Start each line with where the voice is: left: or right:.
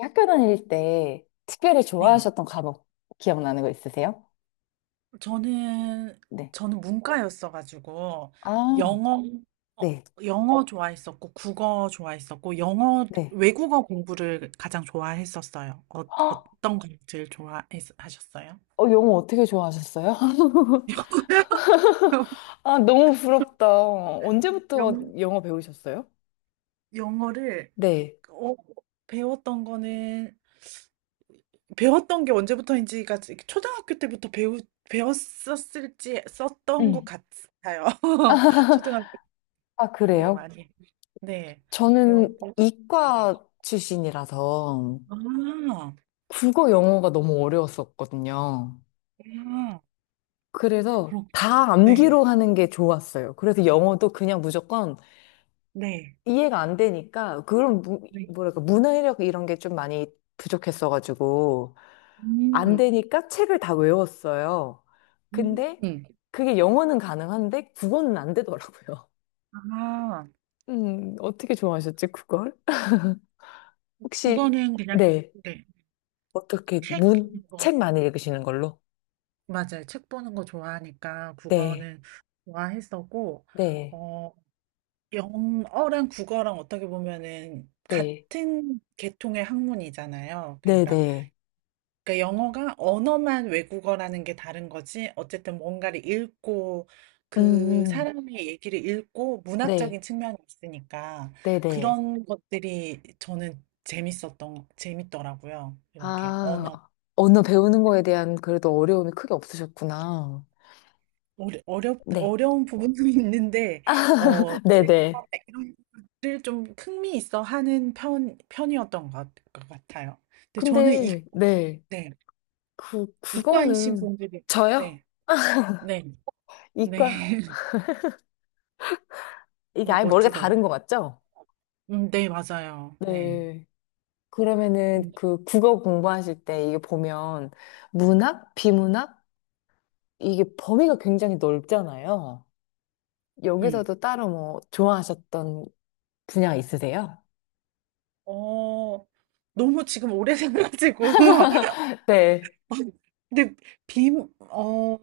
left: 학교 다닐 때 특별히
right: 네.
left: 좋아하셨던 과목 기억나는 거 있으세요?
right: 저는
left: 네.
right: 저는 문과였어 가지고
left: 아,
right: 영어 음. 어,
left: 네,
right: 영어 좋아했었고 국어 좋아했었고 영어
left: 네.
right: 외국어 공부를 가장 좋아했었어요.
left: 헉,
right: 어떤 걸 제일 좋아하셨어요?
left: 영어 어떻게 좋아하셨어요? 아, 너무 부럽다.
right: 영
left: 언제부터
right: 어
left: 영어 배우셨어요?
right: 어를
left: 네.
right: 어, 배웠던 거는 배웠던 게 언제부터인지가 초등학교 때부터 배우 배웠었을지 썼던 것
left: 음.
right: 같아요. 초등학교.
left: 아,
right: 거의
left: 그래요?
right: 많이. 네.
left: 저는
right: 배웠고. 네.
left: 이과 출신이라서
right: 아, 아,
left: 국어 영어가 너무 어려웠었거든요.
right: 그
left: 그래서
right: 렇구
left: 다
right: 네.
left: 암기로 하는 게 좋았어요. 그래서 영어도 그냥 무조건
right: 네.
left: 이해가 안 되니까
right: 네.
left: 뭐랄까 문해력 이런 게 좀 많이 부족했어가지고 안
right: 음,
left: 되니까 책을 다 외웠어요. 근데
right: 음.
left: 그게 영어는 가능한데 국어는 안 되더라고요.
right: 아,
left: 어떻게 좋아하셨지, 그걸?
right: 국어
left: 혹시,
right: 는 그냥,
left: 네,
right: 네. 책 보는 거,
left: 책 많이 읽으시는 걸로?
right: 맞아요. 책 보는 거 좋아하니까
left: 네,
right: 국어는 좋아했었고,
left: 네,
right: 어, 영어랑 국어랑 어떻게 보면은
left: 네,
right: 같은 계통의 학문이잖아요.
left: 네,
right: 그러니까
left: 네.
right: 그러니까 영어가 언어만 외국어라는 게 다른 거지. 어쨌든 뭔가를 읽고
left: 음,
right: 그
left: 음.
right: 사람의 얘기를 읽고
left: 네,
right: 문학적인 측면이 있으니까
left: 네, 네.
right: 그런 것들이 저는 재밌었던 재밌더라고요. 이렇게
left: 아,
right: 언어
left: 언어 배우는 거에 대한 그래도 어려움이 크게 없으셨구나. 네.
right: 어려운 부분도 있는데 어
left: 네네.
right: 이런 것들 좀 흥미 있어 하는 편 편이었던 것 같아요. 근데 저는
left: 근데, 네.
right: 네, 이과이신
left: 그거는,
right: 분들이
left: 저요?
right: 네, 네, 네.
left: 이과, 이게 아예 머리가 다른
right: 멋지더라고요.
left: 것 같죠?
right: 네, 맞아요. 네.
left: 네. 그러면은
right: 음.
left: 그 국어 공부하실 때 이게 보면 문학, 비문학? 이게 범위가 굉장히 넓잖아요.
right: 음.
left: 여기서도 따로 뭐 좋아하셨던 분야 있으세요?
right: 어, 너무 지금 오래 생각지고.
left: 네.
right: 근데 비, 어,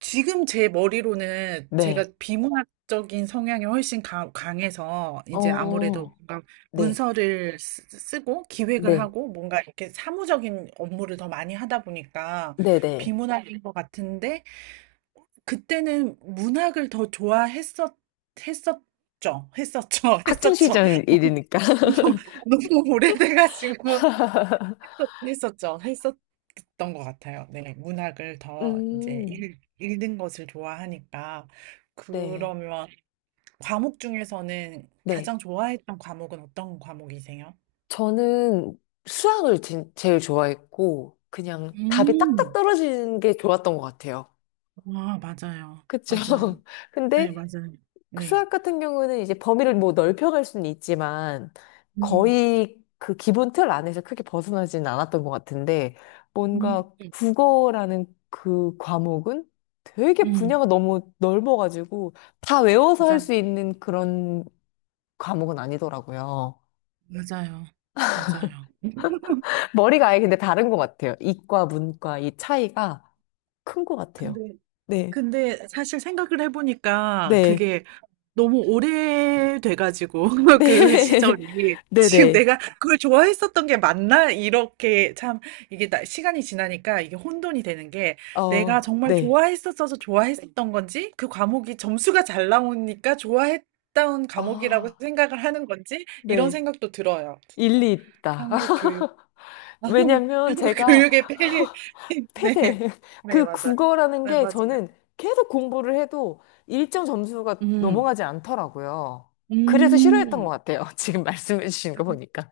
right: 지금 제 머리로는 제가
left: 네.
right: 비문학적인 성향이 훨씬 강해서 이제 아무래도
left: 어,
right: 뭔가
left: 네.
right: 문서를 쓰고 기획을
left: 네.
right: 하고 뭔가 이렇게 사무적인 업무를 더 많이 하다 보니까
left: 네네.
right: 비문학인 것 같은데 그때는 문학을 더 했었죠. 했었죠.
left: 학창
right: 했었죠.
left: 시절 일이니까.
right: 너무, 너무 오래돼가지고 했었죠. 했었던 것 같아요. 네, 문학을 더 이제
left: 음,
right: 읽는 것을 좋아하니까.
left: 네.
right: 그러면 과목 중에서는
left: 네.
right: 가장 좋아했던 과목은 어떤 과목이세요?
left: 저는 제일 좋아했고, 그냥 답이 딱딱
right: 음,
left: 떨어지는 게 좋았던 것 같아요.
right: 와, 맞아요.
left: 그쵸?
right: 맞아요. 네,
left: 근데
right: 맞아요. 네.
left: 수학 같은 경우는 이제 범위를 뭐 넓혀갈 수는 있지만,
right: 음,
left: 거의 그 기본 틀 안에서 크게 벗어나지는 않았던 것 같은데,
right: 음,
left: 뭔가 국어라는 그 과목은 되게
right: 음,
left: 분야가 너무 넓어가지고, 다 외워서 할
right: 맞아,
left: 수 있는 그런 과목은 아니더라고요.
right: 맞아요. 맞아요.
left: 머리가 아예 근데 다른 것 같아요. 이과, 문과 이 차이가 큰 것
right: 근데,
left: 같아요. 네,
right: 근데 사실 생각을 해보니까
left: 네,
right: 그게 너무 오래돼가지고 그
left: 네,
right: 시절이
left: 네,
right: 지금
left: 네,
right: 내가 그걸 좋아했었던 게 맞나? 이렇게 참 이게 시간이 지나니까 이게 혼돈이 되는 게 내가
left: 어,
right: 정말
left: 네,
right: 좋아했었어서 좋아했었던 건지 그 과목이 점수가 잘 나오니까 좋아했던 과목이라고
left: 아,
right: 생각을 하는 건지 이런
left: 네,
right: 생각도 들어요. 진짜.
left: 일리 있다.
right: 한국 교육
left: 왜냐면
right: 한국
left: 제가
right: 교육의 폐해 네.
left: 폐쇄,
right: 네,
left: 그
right: 맞아요.
left: 국어라는
right: 네,
left: 게
right: 맞아요.
left: 저는 계속 공부를 해도 일정 점수가
right: 음.
left: 넘어가지 않더라고요. 그래서 싫어했던 것
right: 음.
left: 같아요. 지금 말씀해 주신 거 보니까.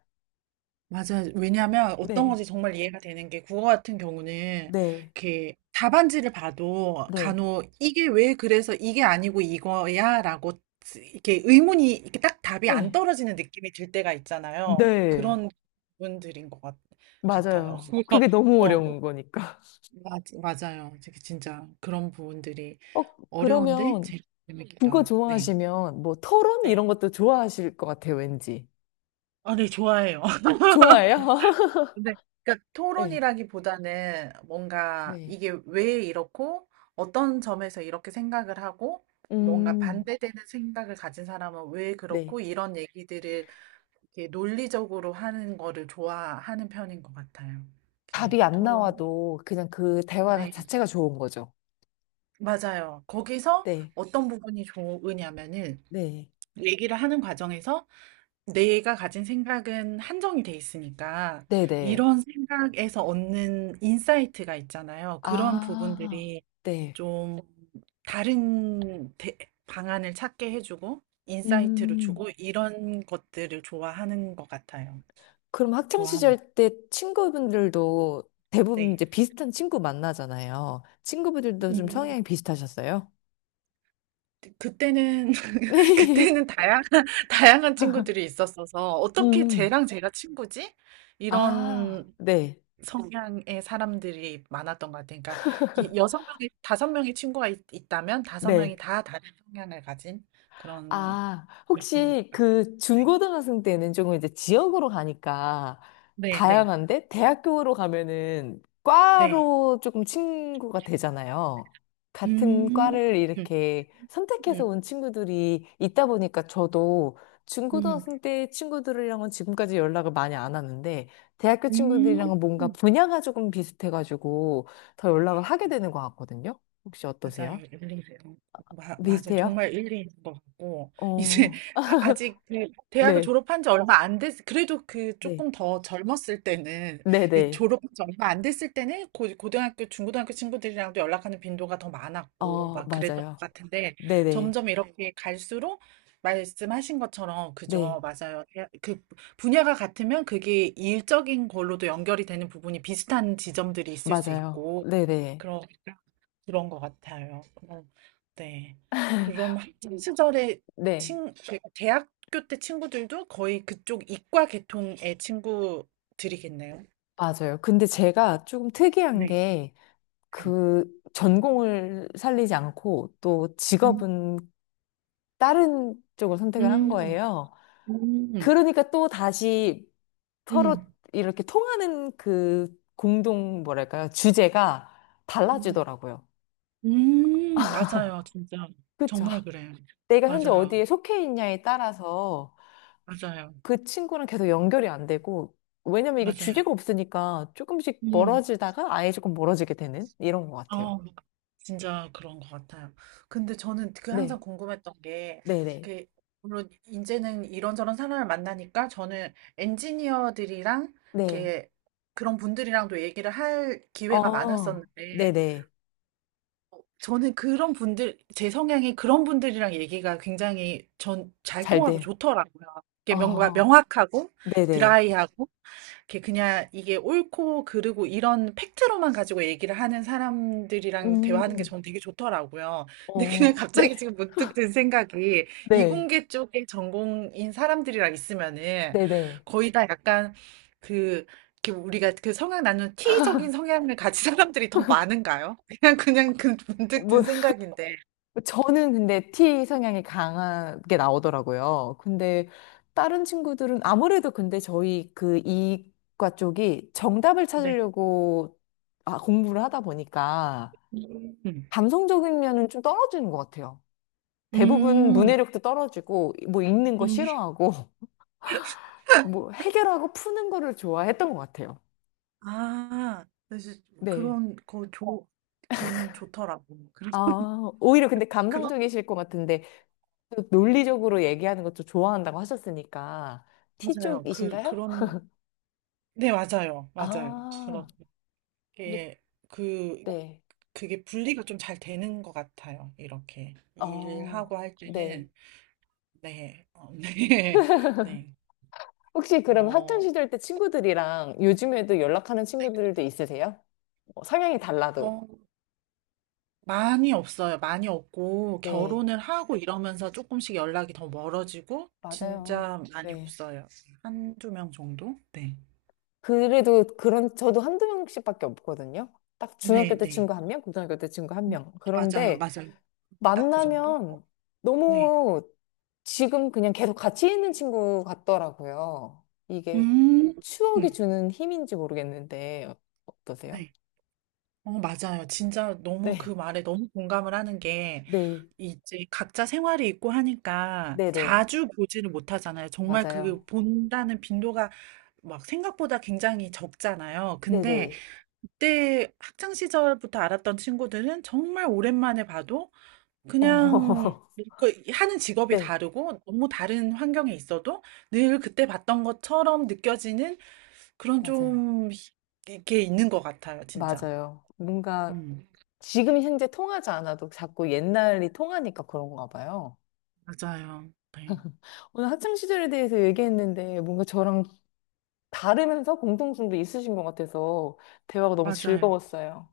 right: 맞아요. 왜냐하면 어떤
left: 네,
right: 건지 정말 이해가 되는 게 국어 같은 경우는
left: 네,
right: 이렇게 답안지를 봐도
left: 네.
right: 간혹 이게 왜 그래서 이게 아니고 이거야라고 이렇게 의문이 이렇게 딱 답이 안
left: 네.
right: 떨어지는 느낌이 들 때가 있잖아요.
left: 네.
right: 그런 부분들인 것 같아요.
left: 맞아요.
right: 그래서,
left: 그게 너무
right: 어,
left: 어려운 거니까.
right: 맞아요. 되게 진짜 그런 부분들이
left: 어,
right: 어려운데
left: 그러면
right: 재밌기도
left: 국어
right: 하고. 네.
left: 좋아하시면 뭐 토론
right: 네.
left: 이런 것도 좋아하실 것 같아요, 왠지.
right: 아, 네, 좋아해요.
left: 좋아해요?
right: 근데 그러니까
left: 네,
right: 토론이라기보다는 뭔가
left: 네.
right: 이게 왜 이렇고 어떤 점에서 이렇게 생각을 하고 뭔가
left: 음,
right: 반대되는 생각을 가진 사람은 왜
left: 네.
right: 그렇고 이런 얘기들을 이렇게 논리적으로 하는 거를 좋아하는 편인 것 같아요. 이렇게
left: 답이 안
right: 토론.
left: 나와도 그냥 그 대화
right: 네,
left: 자체가 좋은 거죠.
right: 맞아요. 거기서
left: 네,
right: 어떤 부분이 좋으냐면은
left: 네,
right: 얘기를 하는 과정에서 내가 가진 생각은 한정이 돼 있으니까
left: 네, 네.
right: 이런 생각에서 얻는 인사이트가 있잖아요. 그런
left: 아,
right: 부분들이
left: 네.
right: 좀 다른 방안을 찾게 해주고 인사이트를 주고
left: 음,
right: 이런 것들을 좋아하는 것 같아요.
left: 그럼 학창
right: 좋아합니다.
left: 시절 때 친구분들도 대부분
right: 네.
left: 이제 비슷한 친구 만나잖아요. 친구분들도 좀
right: 음,
left: 성향이 비슷하셨어요?
right: 그때는
left: 네.
right: 그때는 다양한 친구들이 있었어서 어떻게
left: 음.
right: 쟤랑 제가 친구지?
left: 아,
right: 이런
left: 네.
right: 성향의 사람들이 많았던 것 같아요. 그러니까 이 6명이 5명의 친구가 있다면 5명이
left: 네.
right: 다 다른 성향을 가진 그런
left: 아,
right: 였던 것
left: 혹시
right: 같아요.
left: 그 중고등학생 때는 조금 이제 지역으로 가니까
right: 네, 네, 네.
left: 다양한데 대학교로 가면은
right: 네.
left: 과로 조금 친구가 되잖아요. 같은
right: 음,
left: 과를
right: 음,
left: 이렇게 선택해서
right: 음,
left: 온 친구들이 있다 보니까 저도
right: 음.
left: 중고등학생 때 친구들이랑은 지금까지 연락을 많이 안 하는데 대학교
right: 음.
left: 친구들이랑은 뭔가 분야가 조금 비슷해가지고 더 연락을 하게 되는 것 같거든요. 혹시
right: 맞아요.
left: 어떠세요?
right: 일리세요. 맞아요.
left: 비슷해요?
right: 정말 일리인 것 같고 이제
left: 어,
right: 아직 그 대학을
left: 네.
right: 졸업한 지 얼마 안 됐, 그래도 그
left: 네.
right: 조금 더 젊었을 때는 이
left: 네네.
right: 졸업한 지 얼마 안 됐을 때는 고등학교, 중고등학교 친구들이랑도 연락하는 빈도가 더 많았고
left: 어,
right: 막 그랬던 것
left: 맞아요.
right: 같은데
left: 네네.
right: 점점 이렇게 갈수록 말씀하신 것처럼 그죠.
left: 네.
right: 맞아요. 그 분야가 같으면 그게 일적인 걸로도 연결이 되는 부분이 비슷한 지점들이 있을 수
left: 맞아요.
right: 있고
left: 네네.
right: 그런 그런 것 같아요. 어 네. 그럼 학창 시절에
left: 네.
right: 친 그 대학교 때 친구들도 거의 그쪽 이과 계통의 친구들이겠네요.
left: 맞아요. 근데 제가 조금 특이한
right: 네.
left: 게
right: 네.
left: 그 전공을 살리지 않고 또
right: 음.
left: 직업은 다른 쪽을 선택을 한
right: 음.
left: 거예요.
right: 음.
left: 그러니까 또 다시 서로
right: 음.
left: 이렇게 통하는 그 공동 뭐랄까요? 주제가
right: 음.
left: 달라지더라고요.
right: 맞아요. 진짜
left: 그렇죠.
right: 정말 그래요.
left: 내가 현재
right: 맞아요.
left: 어디에 속해 있냐에 따라서
right: 맞아요.
left: 그 친구랑 계속 연결이 안 되고, 왜냐면 이게
right: 맞아요.
left: 주제가 없으니까 조금씩
right: 음.
left: 멀어지다가 아예 조금 멀어지게 되는 이런 것 같아요.
right: 어. 진짜 그런 것 같아요. 근데 저는 그 항상
left: 네,
right: 궁금했던 게,
left: 네네,
right: 그, 물론 이제는 이런저런 사람을 만나니까 저는 엔지니어들이랑,
left: 네.
right: 이렇게 그런 분들이랑도 얘기를 할 기회가
left: 어,
right: 많았었는데,
left: 네네.
right: 저는 그런 분들, 제 성향이 그런 분들이랑 얘기가 굉장히 전 잘
left: 잘
right: 통하고
left: 돼요.
right: 좋더라고요. 이게 뭔가
left: 어,
right: 명확하고
left: 네네.
right: 드라이하고 이렇게 그냥 이게 옳고 그르고 이런 팩트로만 가지고 얘기를 하는 사람들이랑 대화하는 게
left: 음,
right: 저는 되게 좋더라고요. 근데 그냥
left: 어, 네,
right: 갑자기 지금 문득 든 생각이
left: 네,
right: 이공계 쪽에 전공인 사람들이랑 있으면은
left: 네네.
right: 거의 다 약간 그 이렇게 우리가 그 성향 나누는 T적인 성향을 가진 사람들이 더 많은가요? 그냥 그냥 그 문득
left: 뭐
right: 든 생각인데.
left: 저는 근데 T 성향이 강하게 나오더라고요. 근데 다른 친구들은 아무래도 근데 저희 그 이과 쪽이 정답을
right: 네.
left: 찾으려고 아, 공부를 하다 보니까
right: 음.
left: 감성적인 면은 좀 떨어지는 것 같아요. 대부분
right: 음.
left: 문해력도 떨어지고 뭐 읽는 거
right: 음.
left: 싫어하고 뭐 해결하고 푸는 거를 좋아했던 것 같아요.
right: 아. 그래서
left: 네.
right: 그런 거 좋 저는 좋더라고요. 그런
left: 아, 오히려 근데
right: 그런
left: 감성적이실 것 같은데 또 논리적으로 얘기하는 것도 좋아한다고 하셨으니까 T
right: 맞아요. 그
left: 쪽이신가요?
right: 그런 네 맞아요. 맞아요.
left: 아, 네,
right: 그렇게 그 네.
left: 네.
right: 그게 분리가 좀 잘 되는 것 같아요. 이렇게
left: 어,
right: 일하고 할
left: 네.
right: 때는 네. 네. 네.
left: 혹시 그럼 학창
right: 어
left: 시절 때 친구들이랑 요즘에도 연락하는 친구들도 있으세요? 뭐 성향이
right: 어
left: 달라도.
right: 많이 없어요. 많이 없고
left: 네,
right: 결혼을 하고 이러면서 조금씩 연락이 더 멀어지고
left: 맞아요.
right: 진짜 많이
left: 네.
right: 없어요. 한 두 명 정도? 네.
left: 그래도 그런, 저도 한두 명씩밖에 없거든요. 딱 중학교 때
right: 네네.
left: 친구 한 명, 고등학교 때 친구 한
right: 음.
left: 명.
right: 맞아요,
left: 그런데
right: 맞아요. 딱 그 정도?
left: 만나면
right: 네.
left: 너무 지금 그냥 계속 같이 있는 친구 같더라고요. 이게
right: 음,
left: 추억이
right: 음.
left: 주는 힘인지 모르겠는데 어떠세요?
right: 네. 맞아요. 진짜 너무 그
left: 네.
right: 말에 너무 공감을 하는 게
left: 네,
right: 이제 각자 생활이 있고 하니까
left: 네네,
right: 자주 보지를 못하잖아요. 정말 그
left: 맞아요.
right: 본다는 빈도가 막 생각보다 굉장히 적잖아요. 근데
left: 네네.
right: 그때 학창 시절부터 알았던 친구들은 정말 오랜만에 봐도 그냥
left: 어,
right: 그 하는 직업이
left: 네,
right: 다르고 너무 다른 환경에 있어도 늘 그때 봤던 것처럼 느껴지는 그런
left: 맞아요.
right: 좀 이게 있는 것 같아요, 진짜.
left: 맞아요. 뭔가
right: 음.
left: 지금 현재 통하지 않아도 자꾸 옛날이 통하니까 그런가 봐요.
right: 맞아요. 네.
left: 오늘 학창 시절에 대해서 얘기했는데 뭔가 저랑 다르면서 공통점도 있으신 것 같아서 대화가 너무
right: 맞아요.
left: 즐거웠어요.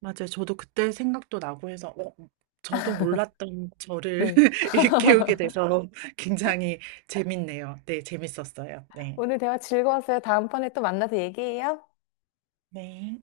right: 맞아요. 저도 그때 생각도 나고 해서 저도 몰랐던 저를
left: 네.
right: 일깨우게 돼서 굉장히 재밌네요. 네, 재밌었어요. 네.
left: 오늘 대화 즐거웠어요. 다음번에 또 만나서 얘기해요.
right: 네.